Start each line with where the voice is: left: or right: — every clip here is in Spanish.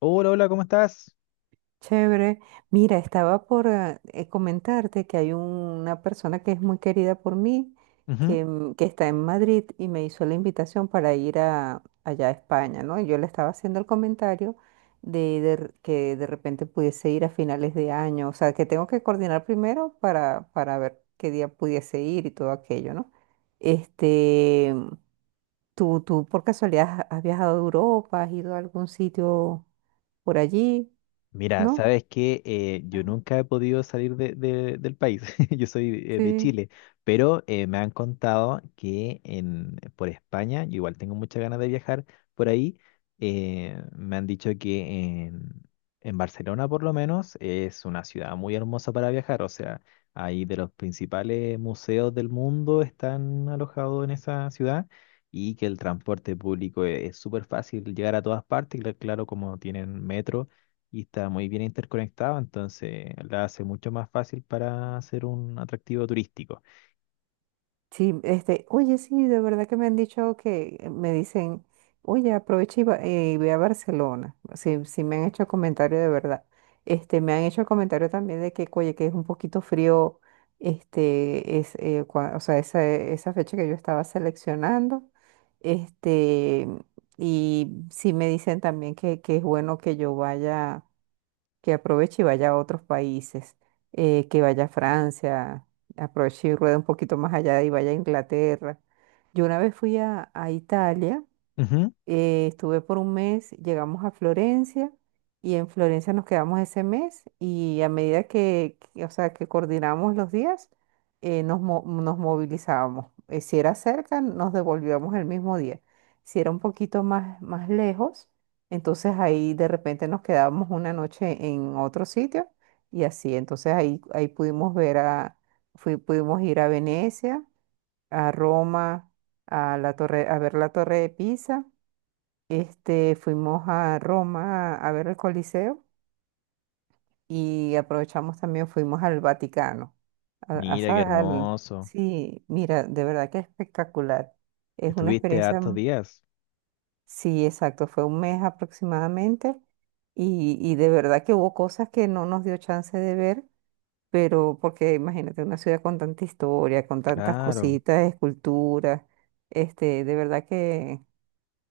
left: Hola, hola, ¿cómo estás?
right: Chévere. Mira, estaba comentarte que hay una persona que es muy querida por mí,
left: Ujú.
right: que está en Madrid y me hizo la invitación para allá a España, ¿no? Y yo le estaba haciendo el comentario que de repente pudiese ir a finales de año, o sea, que tengo que coordinar primero para ver qué día pudiese ir y todo aquello, ¿no? Este, ¿Tú por casualidad has viajado a Europa? ¿Has ido a algún sitio por allí?
left: Mira,
right: ¿No?
left: sabes que yo nunca he podido salir del país, yo soy de
right: Sí.
left: Chile, pero me han contado que en, por España, yo igual tengo muchas ganas de viajar por ahí. Me han dicho que en Barcelona por lo menos es una ciudad muy hermosa para viajar, o sea, ahí de los principales museos del mundo están alojados en esa ciudad y que el transporte público es súper fácil llegar a todas partes, claro, como tienen metro y está muy bien interconectado, entonces la hace mucho más fácil para hacer un atractivo turístico.
right: Sí, este, oye, sí, de verdad que me han dicho que me dicen, oye, aprovecha y ve a Barcelona. Sí, sí me han hecho comentario de verdad. Este, me han hecho comentario también de que, oye, que es un poquito frío, o sea, esa fecha que yo estaba seleccionando. Este, y sí me dicen también que es bueno que yo vaya, que aproveche y vaya a otros países, que vaya a Francia, aproveche y rueda un poquito más allá y vaya a Inglaterra. Yo una vez a Italia,
left: Ujú.
right: estuve por un mes, llegamos a Florencia y en Florencia nos quedamos ese mes y a medida o sea, que coordinamos los días, nos movilizábamos. Si era cerca, nos devolvíamos el mismo día. Si era un poquito más, más lejos, entonces ahí de repente nos quedábamos una noche en otro sitio y así. Entonces ahí pudimos pudimos ir a Venecia, a Roma, a ver la Torre de Pisa. Este, fuimos a Roma a ver el Coliseo y aprovechamos también, fuimos al Vaticano.
left: Mira qué
right: ¿Sabes? Al-
left: hermoso.
right: sí, mira, de verdad que es espectacular. Es una
left: Estuviste
right: experiencia,
left: hartos
right: m-
left: días.
right: sí, exacto, fue un mes aproximadamente y de verdad que hubo cosas que no nos dio chance de ver, pero porque imagínate una ciudad con tanta historia, con tantas
left: Claro.
right: cositas, esculturas, de verdad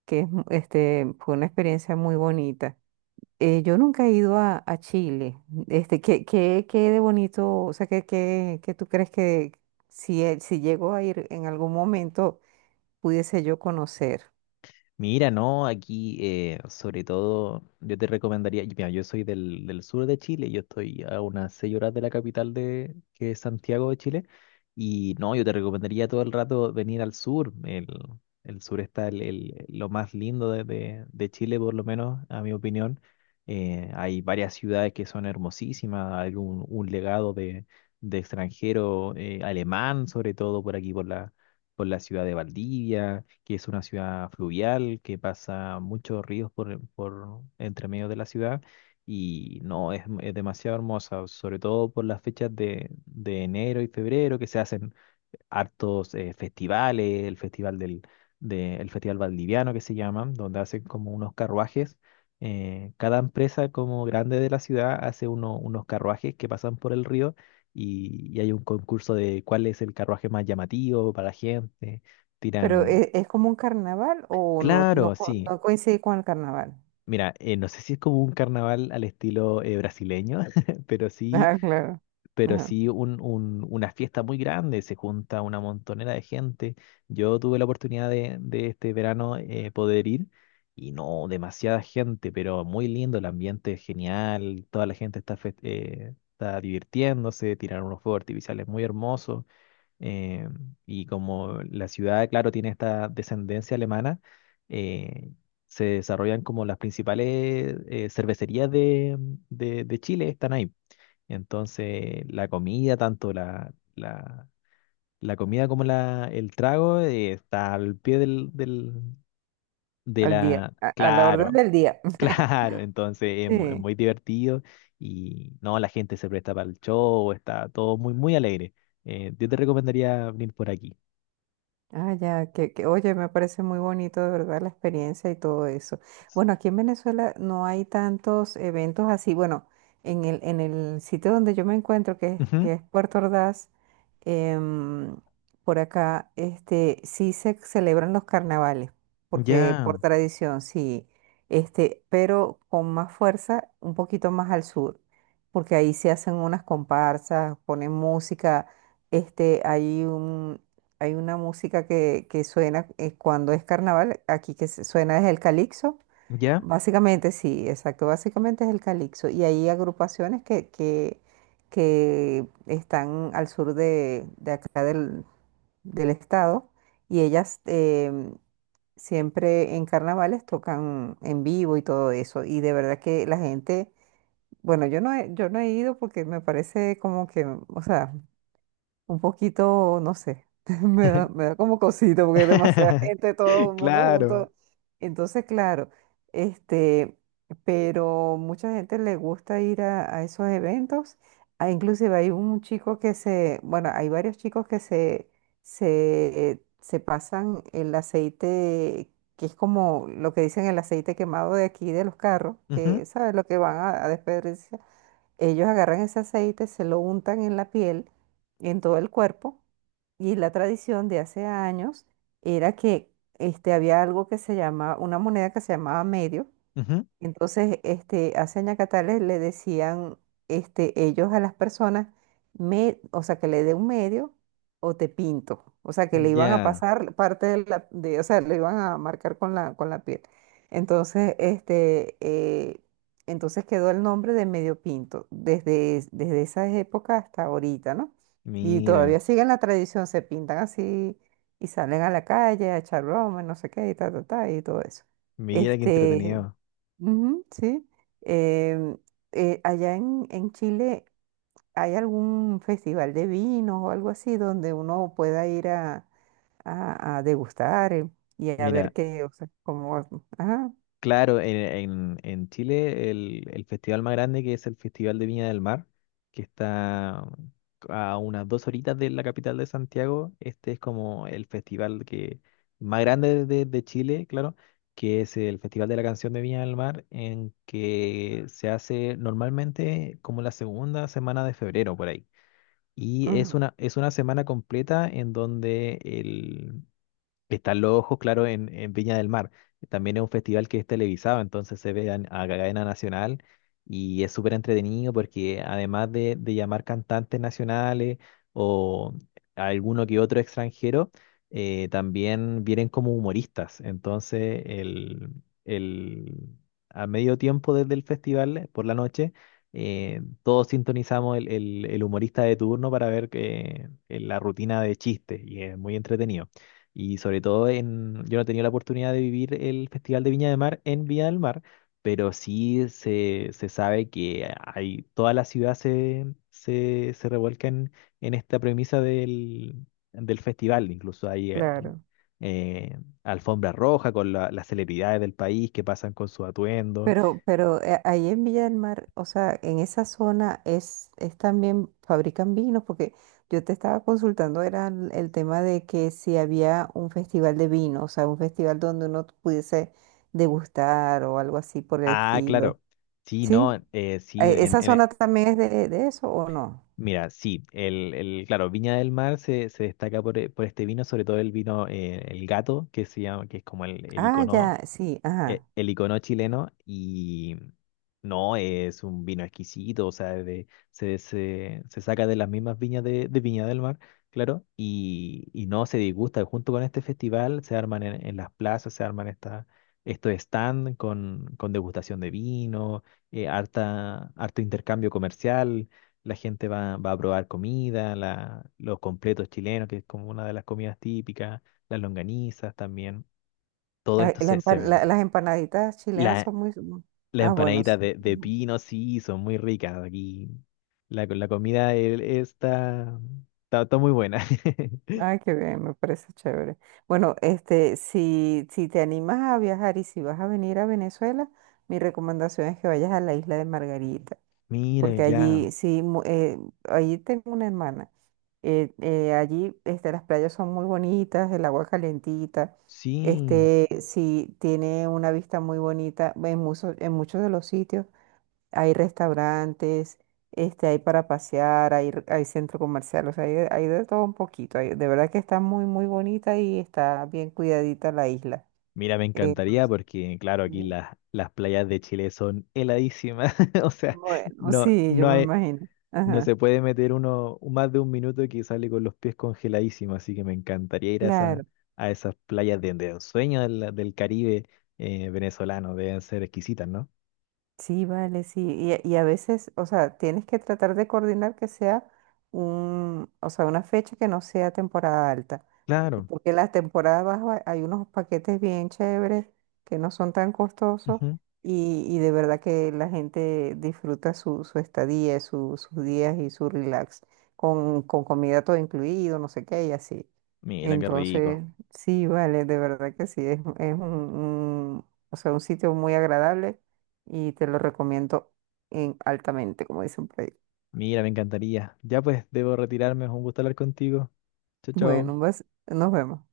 right: que fue una experiencia muy bonita. Yo nunca he a Chile. Este, ¿qué, qué, qué de bonito? O sea, ¿qué, qué, qué tú crees que si, si llego a ir en algún momento pudiese yo conocer?
left: Mira, no, aquí sobre todo yo te recomendaría, y mira, yo soy del sur de Chile, yo estoy a unas 6 horas de la capital de, que es Santiago de Chile, y no, yo te recomendaría todo el rato venir al sur. El sur está lo más lindo de, de Chile, por lo menos, a mi opinión. Hay varias ciudades que son hermosísimas, hay un legado de extranjero alemán, sobre todo por aquí, por la ciudad de Valdivia, que es una ciudad fluvial, que pasa muchos ríos por entre medio de la ciudad. Y no, es demasiado hermosa, sobre todo por las fechas de enero y febrero, que se hacen hartos festivales, el festival del el Festival Valdiviano que se llama, donde hacen como unos carruajes. Cada empresa como grande de la ciudad hace unos carruajes que pasan por el río y hay un concurso de cuál es el carruaje más llamativo para la gente.
right: Pero
left: Tiran,
right: ¿e- es como un carnaval o no, no,
left: claro,
right: co-
left: sí.
right: no coincide con el carnaval?
left: Mira, no sé si es como un carnaval al estilo brasileño, pero sí,
right: Ah, claro.
left: pero sí un, una fiesta muy grande, se junta una montonera de gente. Yo tuve la oportunidad de este verano poder ir y no, demasiada gente, pero muy lindo, el ambiente es genial, toda la gente está, está divirtiéndose, tiraron unos fuegos artificiales muy hermosos. eh, y como la ciudad, claro, tiene esta descendencia alemana, eh, se desarrollan como las principales cervecerías de, de Chile, están ahí. Entonces, la comida, tanto la, la comida como la, el trago, está al pie del, del, de
right: Al día,
left: la...
right: a la orden
left: Claro,
right: del día.
left: claro. Entonces, es
right: Sí.
left: muy divertido y no, la gente se presta para el show, está todo muy, muy alegre. Yo te recomendaría venir por aquí.
right: Ah, ya, que, oye, me parece muy bonito de verdad la experiencia y todo eso. Bueno, aquí en Venezuela no hay tantos eventos así. Bueno, en en el sitio donde yo me encuentro,
left: Ujú.
right: que es Puerto Ordaz, em, por acá, este, sí se celebran los carnavales, porque
left: Ya,
right: por tradición, sí, este, pero con más fuerza, un poquito más al sur, porque ahí se hacen unas comparsas, ponen música, este, hay una música que suena, cuando es carnaval aquí, que se- suena es el calipso.
left: ya.
right: Básicamente, sí, exacto, básicamente es el calipso. Y hay agrupaciones que están al sur de acá del, del estado y ellas, em, siempre en carnavales tocan en vivo y todo eso. Y de verdad que la gente, bueno, yo no he ido porque me parece como que, o sea un poquito, no sé, me da como cosito porque es demasiada gente, todo el mundo
left: Claro.
right: junto. Entonces, claro, este, pero mucha gente le gusta ir a esos eventos. Ah, inclusive hay un chico que se, bueno, hay varios chicos que se pasan el aceite, que es como lo que dicen el aceite quemado de aquí de los carros,
left: Ujú,
right: que, ¿sabes? Lo que van a desperdiciar. Ellos agarran ese aceite, se lo untan en la piel, en todo el cuerpo, y la tradición de hace años era que este, había algo que se llama, una moneda que se llamaba medio,
left: ujú.
right: entonces, hace ñacatales le decían, este, ellos a las personas, me, o sea, que le dé un medio o te pinto. O sea, que le iban a
left: Ya,
right: pasar parte o sea, le iban a marcar con la piel. Entonces, entonces quedó el nombre de medio pinto desde esa época hasta ahorita, ¿no? Y todavía
left: mira,
right: siguen la tradición, se pintan así y salen a la calle a echar broma, no sé qué, y ta, ta, ta, y todo eso.
left: mira qué
right: Este,
left: entretenido.
right: ujú, sí. Em, Allá en Chile, ¿hay algún festival de vinos o algo así donde uno pueda ir a degustar, y a ver
left: Mira.
right: qué, o sea, cómo... Ajá,
left: Claro, en, en Chile el festival más grande que es el Festival de Viña del Mar, que está a unas 2 horitas de la capital de Santiago, este es como el festival que más grande de Chile, claro, que es el Festival de la Canción de Viña del Mar, en que se hace normalmente como la segunda semana de febrero por ahí. Y
right: ujú,
left: es una semana completa en donde están los ojos, claro, en Viña del Mar. También es un festival que es televisado, entonces se ve a cadena nacional y es súper entretenido porque además de llamar cantantes nacionales o alguno que otro extranjero, también vienen como humoristas. Entonces, el, a medio tiempo desde el festival, por la noche, todos sintonizamos el humorista de turno para ver que, la rutina de chistes y es muy entretenido. Y sobre todo en, yo no he tenido la oportunidad de vivir el Festival de Viña del Mar en Viña del Mar, pero sí se sabe que hay, toda la ciudad se revuelca en esta premisa del, del festival. Incluso hay
right: claro.
left: alfombra roja con las celebridades del país que pasan con su atuendo.
right: Pero, pero ahí en Villa del Mar, o sea, en esa zona es también fabrican vinos, porque yo te estaba consultando, era el tema de que si había un festival de vino, o sea, un festival donde uno pudiese degustar o algo así por el
left: Ah,
right: estilo.
left: claro. Sí, no,
right: ¿Sí?
left: sí, en,
right: ¿Esa
left: en,
right: zona también es de eso o no?
left: Mira, sí, claro, Viña del Mar se, se destaca por, por este vino, sobre todo el vino, el gato, que se llama, que es como el
right: Ah,
left: icono,
right: ya, sí, ajá.
left: el icono chileno. Y no, es un vino exquisito, o sea, de- se saca de las mismas viñas de Viña del Mar, claro, y no se disgusta. Junto con este festival se arman en las plazas, se arman estos stand con degustación de vino, harta, harto intercambio comercial. La gente va, va a probar comida, los completos chilenos, que es como una de las comidas típicas, las longanizas también. Todo
right: Ah,
left: esto se, se vende.
right: las empanaditas chilenas
left: La,
right: son muy...
left: las
right: Ah, bueno, sí.
left: empanaditas de pino, sí, son muy ricas aquí. La comida está, está, está muy buena.
right: Ay, qué bien, me parece chévere. Bueno, este, si, si te animas a viajar y si vas a venir a Venezuela, mi recomendación es que vayas a la isla de Margarita,
left: Mira,
right: porque
left: ya,
right: allí sí, allí tengo una hermana. Allí, este, las playas son muy bonitas, el agua calentita,
left: sí.
right: este, sí tiene una vista muy bonita en muchos de los sitios hay restaurantes, este, hay para pasear, hay centro comercial, o sea, hay de todo un poquito. Hay- de verdad que está muy, muy bonita y está bien cuidadita la isla.
left: Mira, me encantaría
right: Entonces,
left: porque, claro, aquí
right: sí,
left: las playas de Chile son heladísimas. O sea,
right: bueno,
left: no,
right: sí, yo
left: no
right: me
left: hay,
right: imagino.
left: no
right: Ajá,
left: se puede meter uno más de un minuto que sale con los pies congeladísimos. Así que me encantaría ir a
right: claro.
left: a esas playas de ensueño del, del Caribe venezolano. Deben ser exquisitas, ¿no?
right: Sí, vale, sí. Y a veces, o sea, tienes que tratar de coordinar que sea un, o sea, una fecha que no sea temporada alta
left: Claro.
right: porque las temporadas bajas hay unos paquetes bien chéveres que no son tan costosos y de verdad que la gente disfruta su, su estadía, sus días y su relax con comida todo incluido, no sé qué y así.
left: Mira, qué rico.
right: Entonces, sí, vale, de verdad que sí, es un, o sea, un sitio muy agradable y te lo recomiendo en, altamente, como dicen por ahí.
left: Mira, me encantaría. Ya pues, debo retirarme. Es un gusto hablar contigo. Chao, chao.
right: Bueno, vas, nos vemos.